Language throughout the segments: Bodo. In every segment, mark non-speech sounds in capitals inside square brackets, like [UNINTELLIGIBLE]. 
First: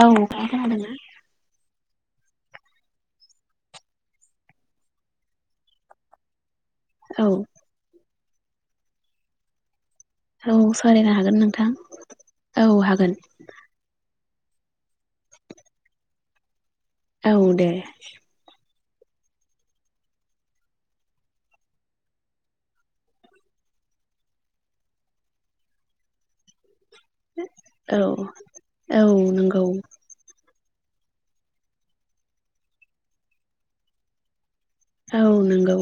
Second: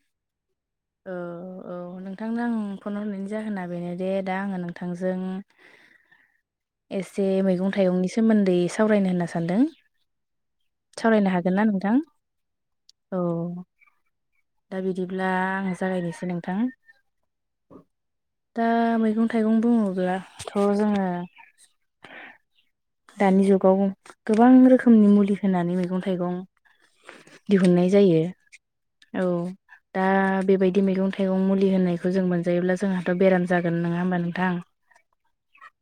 औ औ औ नोंथांनो आं फन हरनायनि जाहोना बेनो दे दा आङो नोंथांजों औ एसे मैगं थाइगंनि सोमोन्दै सावरायनो होनना सानदों सावरायनो हागोन ना नोंथां औ हागोन औ दा बिदिब्ला आं जागायनोसै नोंथां औ दे दा मैगं थाइगं बुङोब्लाथ' जोङो दानि जुगाव गोबां रोखोमनि मुलि होनानै मैगं थाइगं दिहुननाय औ जायो औ दा बेबायदि मैगं थाइगं मुलि होननायखौ जों मोनजायोब्ला जोंहाथ' बेराम जागोन नङा होमबा नोंथां औ नंगौ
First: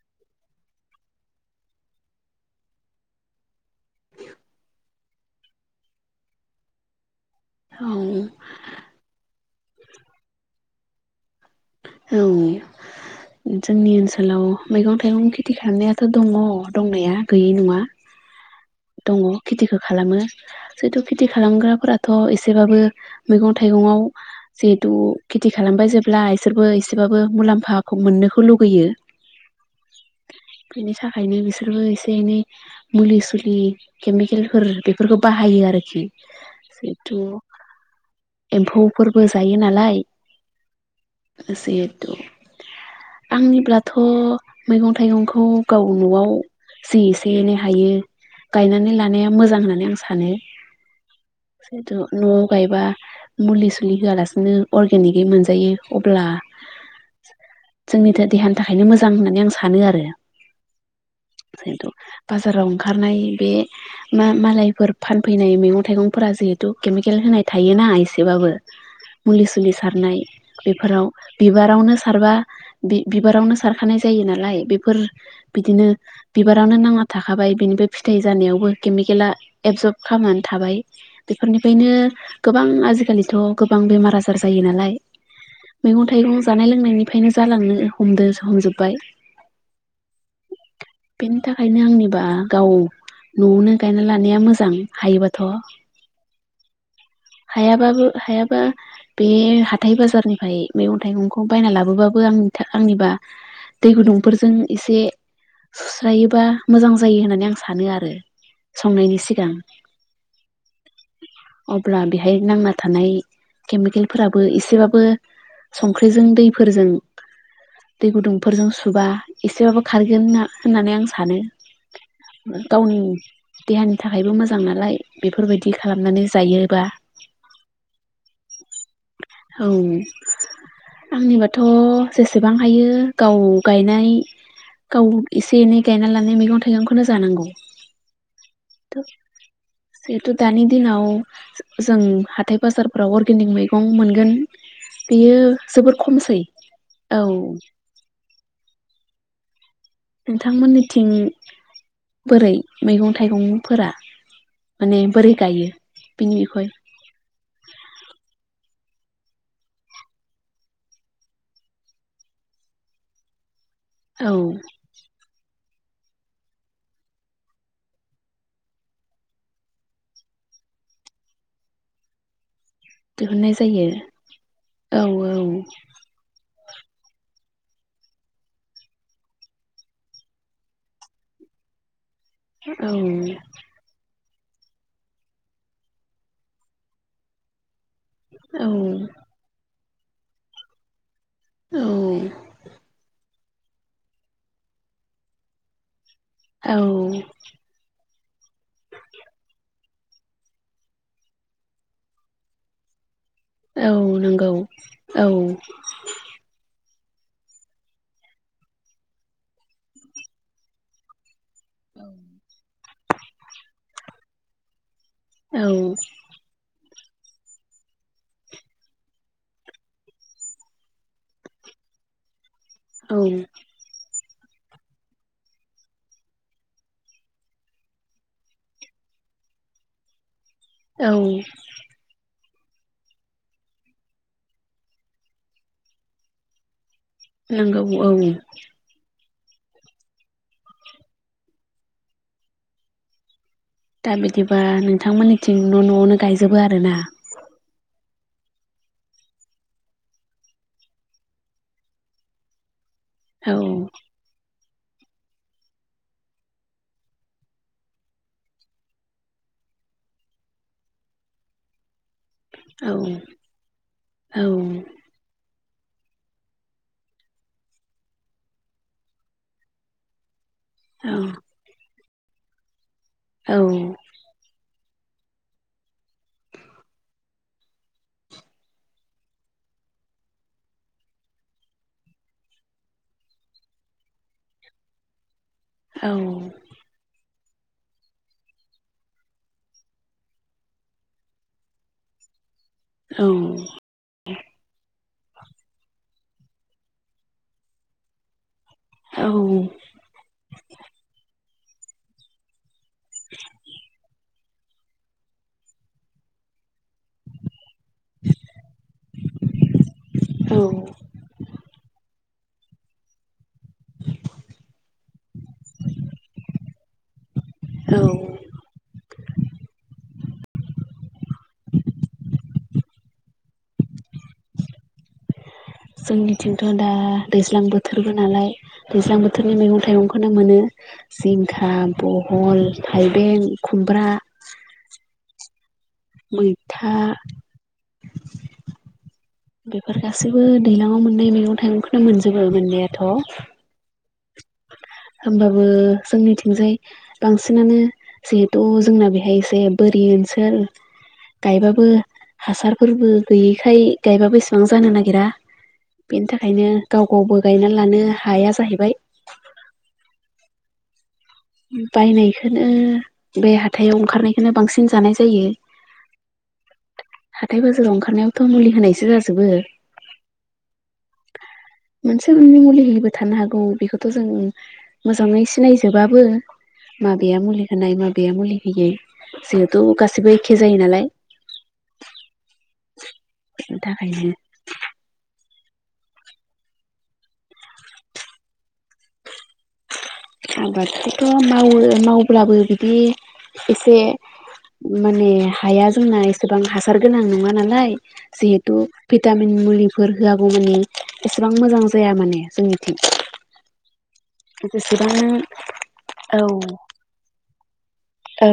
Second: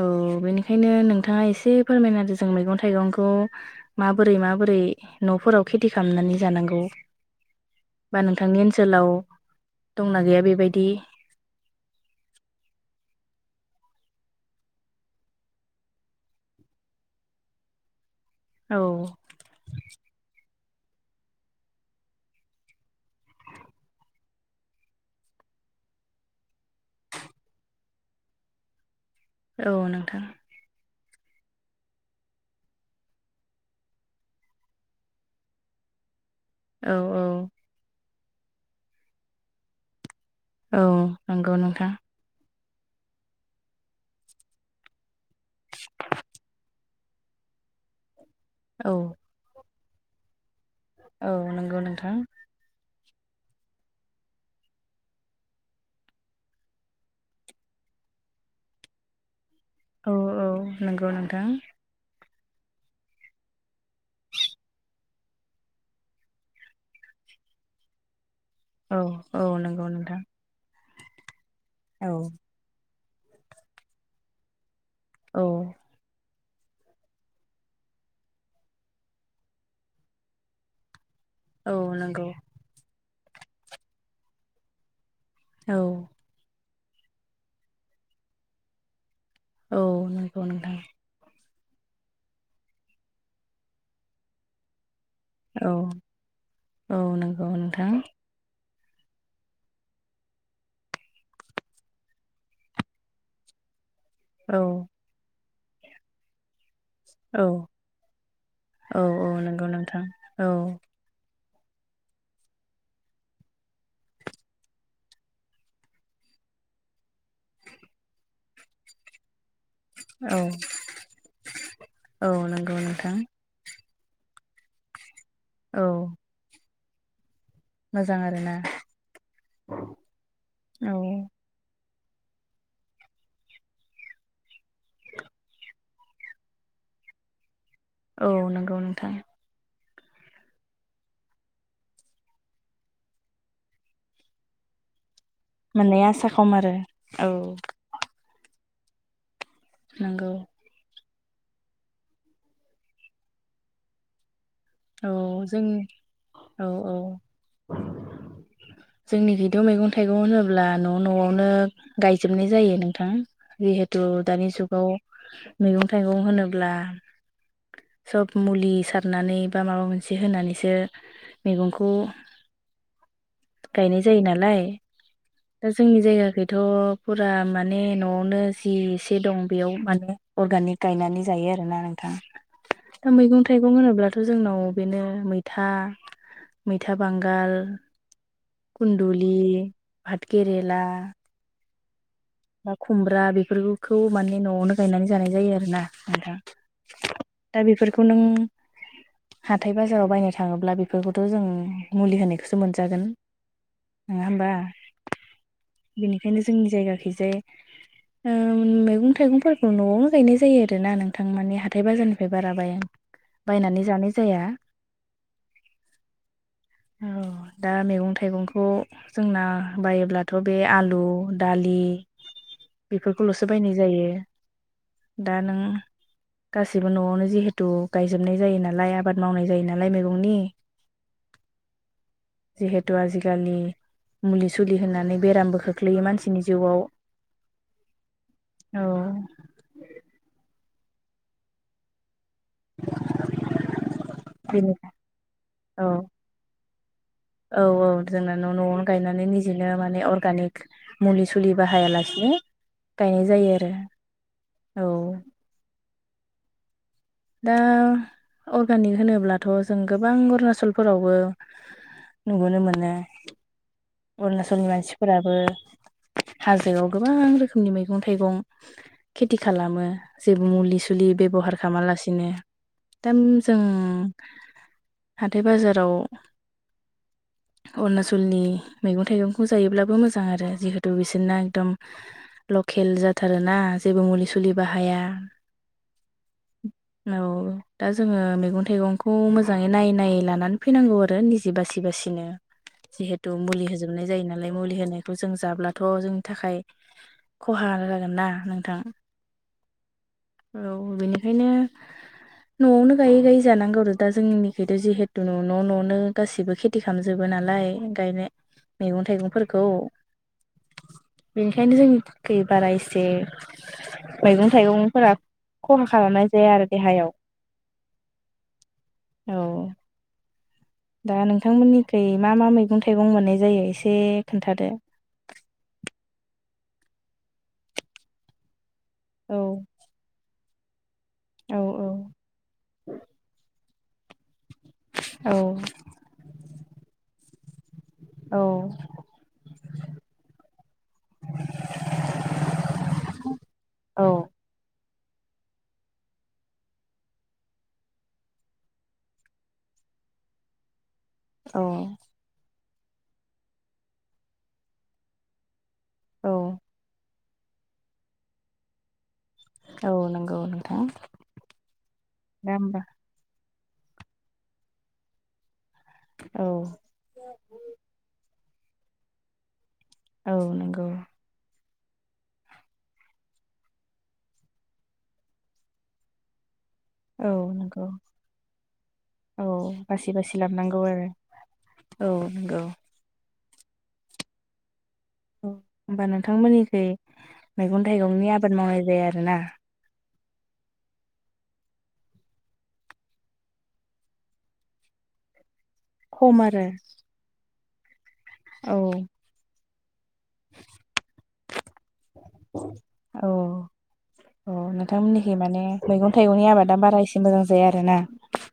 औ बेनिखायनो नोंथाङा एसे फोरमायना आरो जों मैगं थाइगंखौ माबोरै माबोरै न'फोराव खेथि खालामनानै जानांगौ बा औ नोंथांनि ओनसोलाव दंना गैया बेबायदि औ जोंनि ओनसोलाव मैगं थाइगं खेथि खालामनायाथ' दङ दंनाया गैयै नङा औ दङ खेथिखौ खालामो जेहेथु खेथि खालामग्राफोराथ' एसेबाबो मैगं थाइगङाव जिहेतु खेथि खालाम ओमफफ्राय जेब्ला इसोरबो एसेबाबो मुलाम्फाखौ मोननोखौ लुगैयो औ नोंथां बिनि थाखायनो बिसोरबो एसे एनै मुलि सुलि बि केमिकेलफोर बेफोरखौ बाहायो आरोखि औ जिहेथु औ एम्फौफोरबो जायो नालाय औ नंगौ नोंथां जिहेथु आंनिब्लाथ' मैगं थाइगंखौ गाव न'आव जि एसे एनै हायो औ गायनानै लानाया मोजां होननानै आं सानो औ नंगौ जेहेथु नोंथां न'आव गायबा मुलि सुलि होआलासिनो अरगेनिकै मोनजायो अब्ला जोंनि थो देहानि थाखायनो मोजां होननानै आं सा सानो आरो औ औ नंगौ नोंथां जेहेथु बाजाराव ओंखारनाय बे मा मालायफोर फानफैनाय मैगं थाइगं फोरा जिहेतु केमिकेल होनाय थाय नाङा एसेबाबो औ मुलि औ सुलि नंगौ नोंथां सारनाय बेफोराव बिबारावनो औ सारबा बिबारावनो सारखानाय जायो नालाय बे फोर औ बिदिनो बिबारावनो नांना थाखाबाय बिनिफ्राय फिथाइ जानायावबो केमिकेला एबजर्ब खालामनानै थाबाय औ बेफोरनिफ्रायनो नंगौ गोबां आजिखालिथ' गोबां बेमार आजार जायो नालाय औ मैगं थाइगं जानाय लोंनायनिफ्रायनो जालांनो हमदो हमजोबबाय औ नंगौ नोंथां बिनि थाखायनो आंनिबा गाव न'आवनो गायना लानाया मोजां हायोबाथ' औ औ नंगौ नोंथां हायाबाबो हायाबा बे हाथाइ बाजारनिफ्राय मैगं थाइगंखौ बायना लाबोबाबो आंनि था आंनिबा दै गुदुंफोरजों औ एसे सुस्रायोबा मोजां जायो औ होननानै आं सानो आरो औ संनायनि औ सिगां नंगौ नोंथां औ अब्ला बेहाय नांना थानाय केमिकेलफोराबो एसेबाबो संख्रिजों दैफोरजों दै गुदुंफोरजों सुबा एसेबाबो खारगोन औ ना होननानै आं सानो औ नंगौ गावनि नोंथां देहानि थाखायबो मोजां नालाय बेफोरबायदि औ खालामनानै जायोबा मोजां आरोना औ औ आंनिबाथ' जेसेबां हायो गाव गायनाय गाव एसे एनै गायना लानाय मैगं थाइगंखौनो जानांगौ औ नंगौ थ' नोंथां जिहेथु दानि दिनाव जों हाथाय बाजारफोराव अर्गेनिक मैगं मोनगोन बेयो जोबोर माने आसा खमसै खम आरो औ नंगौ नोंथांमोननिथिं बोरै मैगं थाइगंफोरा माने औ बोरै जों गायो बिनि बिखय औ औ जोंनि बिद' मैगं थाइगं होनोब्ला न' न'आवनो गायजोबनाय जायो नोंथां जिहेतु औ दानि जुगाव मैगं थाइगं होनोब्ला सब मुलि सारनानै बा माबा मोनसे होनानैसो मैगंखौ गायनाय जायो नालाय औ दा जोंनि जायगाखै थ' फुरा माने न'आवनो जि एसे दं बेयाव माने अरगानिक गायनानै जायो आरोना नोंथां औ मैगं थाइगं होनोब्लाथ ' जोंनाव बेनो मैथा मैथा बांगाल कुन्दुलि भाट केेरेला औ -फोरखौ माने न'आवनो गायनानै जानाय जायो आरो ना औ फनों हाथाय बाजाराव बायनो थाङोब्ला बेफोरखौथ' जों मुलि होनायखौसो मोनजागोन औ नङा होनबा नंगौ औ बेनिखायनो जोंनि जायगा जे ओ मैगं थाइगंफोरखौ न'आवनो गायनाय जायो आरोना नोंथां माने हाथाय बाजारनिफ्राय बारा बाय बायनानै जानाय जाया औ औ दा मैगं थाइगंखौ जोंना बायोब्लाथ' बे आलु दालि औ बेफोरखौल'सो बायनाय जायो दा नों गासैबो न'आवनो जिहेथु गायजोबनाय जायो नालाय आबाद मावनाय जायो नालाय मैगंनि औ जिहेथु आजिखालि मुलि सुलि होननानै बेरामबो खोख्लैयो मानसिनि जिउआव नोंगौ औ औ [UNINTELLIGIBLE] दा बिदिबा बेनि नोंथांमोननिथिं न' औ न'आवनो गायजोबो आरोना औ औ जोंना न' न'आवनो गायनानै निजेनो माने अर्गानिक मुलि सुलि बाहायालासिनो गायनाय जायो औ आरो औ दा अर्गानिक होनोब्लाथ' जों गोबां अरुणाचलफोरावबो नुबोनो मोनो औ औ अरुणाचलनि मानसिफोराबो हाजोआव गोबां रोखोमनि मैगं थाइगं खेथि खालामो जे मुलि सुलि औ बेब'हार खालामालासिनो दा औ जों हाथाय बाजाराव अरुणाचलनि मैगं थाइगंखौ जायोब्लाबो मोजां आरो जिहेतु बिसोरना एकदम लके खेल जाथारोना जेबो मुलि सुलि बाहाया औ [INAUDIBLE] दा जोंङो मैगन थाइगंखौ मोजांङै नायै नायै लानानै फैनांगौ आरो निजे बासि बासिनो औ जिहेथु मुलि होजोबनाय जायो नालाय मुलि होनाय जों जाब्लाथ' जोंनि थाखाय खहा जागोन ना नों थां औ औ बेनिखायनो न'आवनो गायै गायै जानांगौ आरो दा जोंनिखथ' जिहेतु न' न' न'आवनो गासिबो खे थि खालामजोबो नालाय गायनाय मेगन थाइगंफोरखौ बेनिखायनो जोंनि खै बारा एसे मैगं थाइगंफोरा खहा खालामनाय जाया आरो देहायाव औ दा नोंथांमोननिखै मा मा मैगं थाइगं मोननाय जायो एसे खोन्थादो [INAUDIBLE] जोंनिथिंथ' दा दैज्लां बोथोरबो नालाय दैज्लां औ बोथोरनि मैगं थाइगंखोनो मोनो औ जिंखा बहल थाइबें खुमब्रा औ मैथा औ। बेफोर गासैबो दैलाङाव मोननाय मैगं थाइगंखौनो मोनजोबो मोननायाथ' औ। होमबाबो जोंनिथिंजाय बांसिनानो जिहेथु जोंना बेहाय एसे बोरि। ओनसोल औ गायबो हासार। फोरबो गैयैखाय गायबा इसेबां जानो नागिरा बेनि औ थाखायनो गाव गावबो गायना लानो हाया जाहैबाय। औ नोंगौ नोंथां। दा बायनायखोनो होमबा बे हाथायाव ओंखारनायखोनो बांसिन जानाय जायो। औ हाथाय बाजाराव ओंखारनायावथ' मुलि होनायसो जाजोबो। औ नोंगौ। मोनसे मोननै मुलि होयोबो थानो हागौ बेखौथ' जों मोजांङै सिनायजोबा। बोरो औ माबेया मुलि नंगौ होनाय माबेया मुलि होयो औ जिहेतु बासि गासिबो बासि एखे जायो लाबोनांगौ आरो नालाय। औ नोंगौ। बेनि थाखायनो औ होमबा नोंथांमोननिखै मैगन थाइगंनि आबाद मावनाय जाया आरोना? आबादखौथ' मावो मावब्लाबो बिदि एसे माने हाया जोंना खम एसेबां आरो हासार गोनां नङा नालाय औ जिहेतु भिटामिन मुलि फोर होआगौ मानि एसेबां मोजां जाया माने जोंनिथिं। अ जेसेबां नोंथांमोननिखै माने मैगन औ थाइगंनि आबादा बारा एसे मोजां जाया आरोना? औ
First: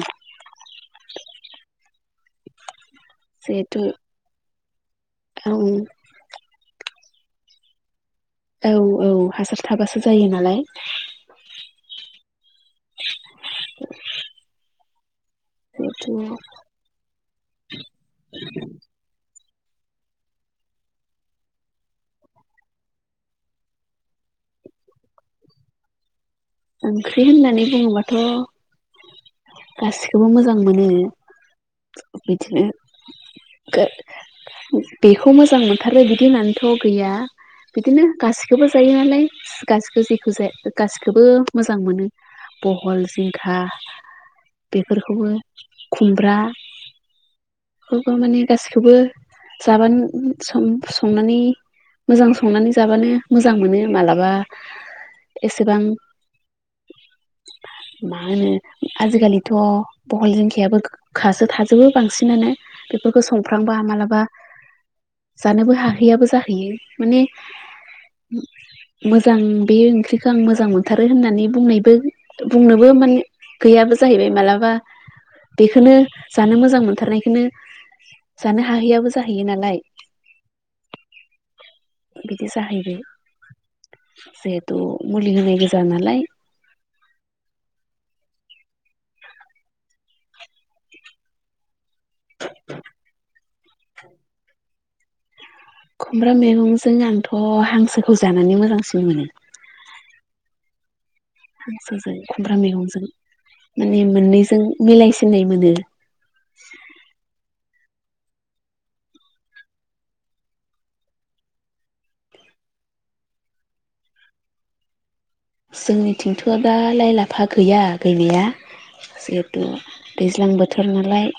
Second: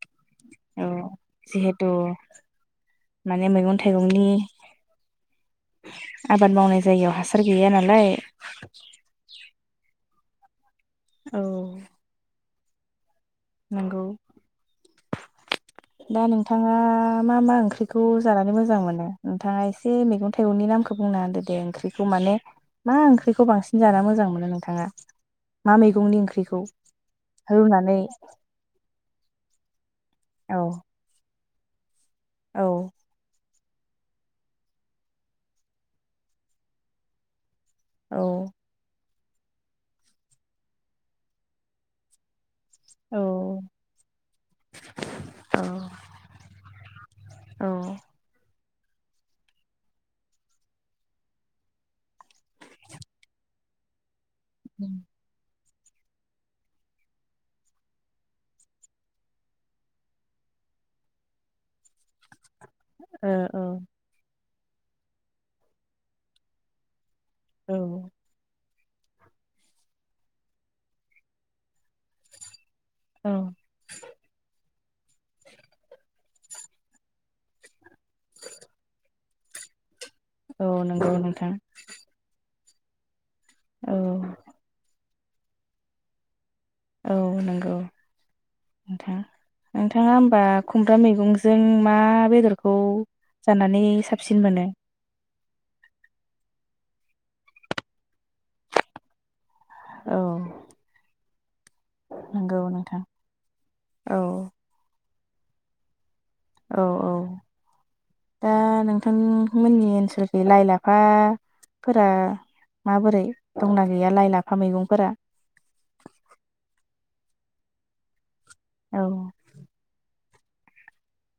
[INAUDIBLE] जिहेथु माने मैगन जिहेथु थाइगंनि औ आबाद मावनाय जायगायाव हासार गैया नालाय? औ औ हासार थाबासो जायो नालाय। औ। नोंगौ। जिहेथु दा नोंथांङा मा मा ओंख्रिखौ जानानै मोजां मोनो थाङा एसे मैगन थाइगंनि नामखौ बुंना होनदो दे ओंख्रिखौ माने मा ओंख्रैखौ बांसिन जा मोजां मोनो नोंथांङा मा मैगंनि ओंख्रै औ ओंख्रि होननानै रुनानै बुङोबाथ' गासिखौबो मोजां औ मोनो औ बिदिनो बेखौ मोजां मोनथारो बिदि होननानैथ' गैया बिदिनो औ गासिखौबो जायो नालाय गासिखौबो जेखौ जाया गासिखौबो मोजां मोनो। बहल औ ओ जिंखा बेफोरखौबो खुमब्रा बा माने गासिखौबो जाबानो सं संनानै मोजां संनानै जाबानो मोजां मोनो मालाबा। [UNINTELLIGIBLE] जेसेबां मा होनो आजिखालिथ' बहल जिंखायाबो गोखासो थाजोबो बांसिनानो बेफोरखौ संफ्रांबा मालाबा जानोबो हाहैयाबो जाहैयो माने औ मोजां बे ओंख्रिखौ आं मोजां मोनथारो होननानै बुंनायबो बुंनोबो माने औ गैयाबो जाहैबाय मालाबा बेखौनो जानो मोजां मोनथारनायखौनो जानो हाहैयाबो जाहैयो नालाय। औ नंगौ नोंथां। बिदि जाहैबाय औ जिहेथु मुलि होननाय गोजा नालाय। औ नंगौ नोंथां नोंथाङा होमबा खुमब्रा मैगंजों मा बेदरखौ जानानै साबसिन मोनो? खुमब्रा मैगंजों आंथ' हांसोखौ जानानै मोजांसिन मोनो। औ हांसोजों खुमब्रा नंगौ मैगंजों नोंथां माने औ मोननैजों मिलाय सिननाय मोनो। औ औ। दा नोंथांमोननि ओनसोलखै लाइ लाफा - -फोरा माबोरै दंना गैया लाइ लाफा मैगंफोरा? जोंनिथिंथ' दा लाइ लाफा गैया गैनाया औ जिहेथु दैज्लां बोथोर नालाय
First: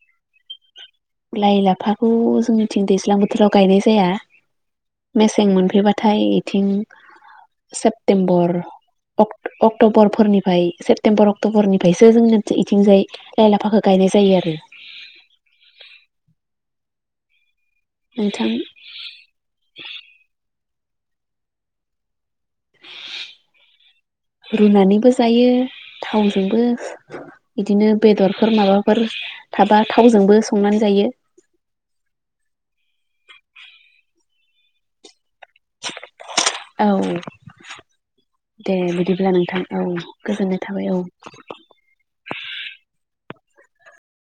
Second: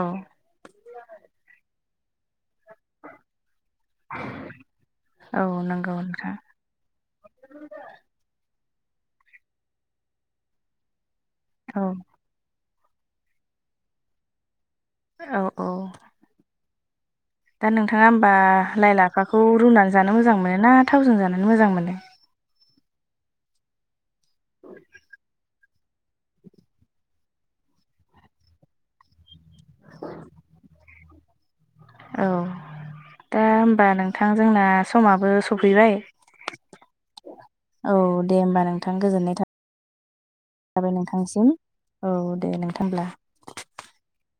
औ लाइ लाफाखौ जोंनिथिं दैज्लां बोथोराव गायनाय जाया औ मेसें नंगौ मोनफैबाथाय नोंथां इथिं सेप्तेम्बर अक अक्ट'बरफोरनिफ्राय सेप्तेम्बर औ अक्ट'बरनिफ्रायसो जोंना -थिंजाय लाइ लाफाखौ गायनाय जायो आरो। औ औ दा नोंथाङा होमबा नोंथां लाइ लाफाखौ रुनानै जानो मोजां मोनोना? थावजों जानानै मोजां मोनो? रुनानैबो जायो। थावजोंबो बिदिनो बेदरफोर माबाफोर थाबा थावजोंबो संनानै जायो। औ दा होमबा नोंथां जोंना समाबो सफैबाय। औ औ होमबा दे नोंथां गोजोननाय बिदिब्ला नोंथां औ गोजोननाय थाबाय औ। औ दे नोंथांब्ला।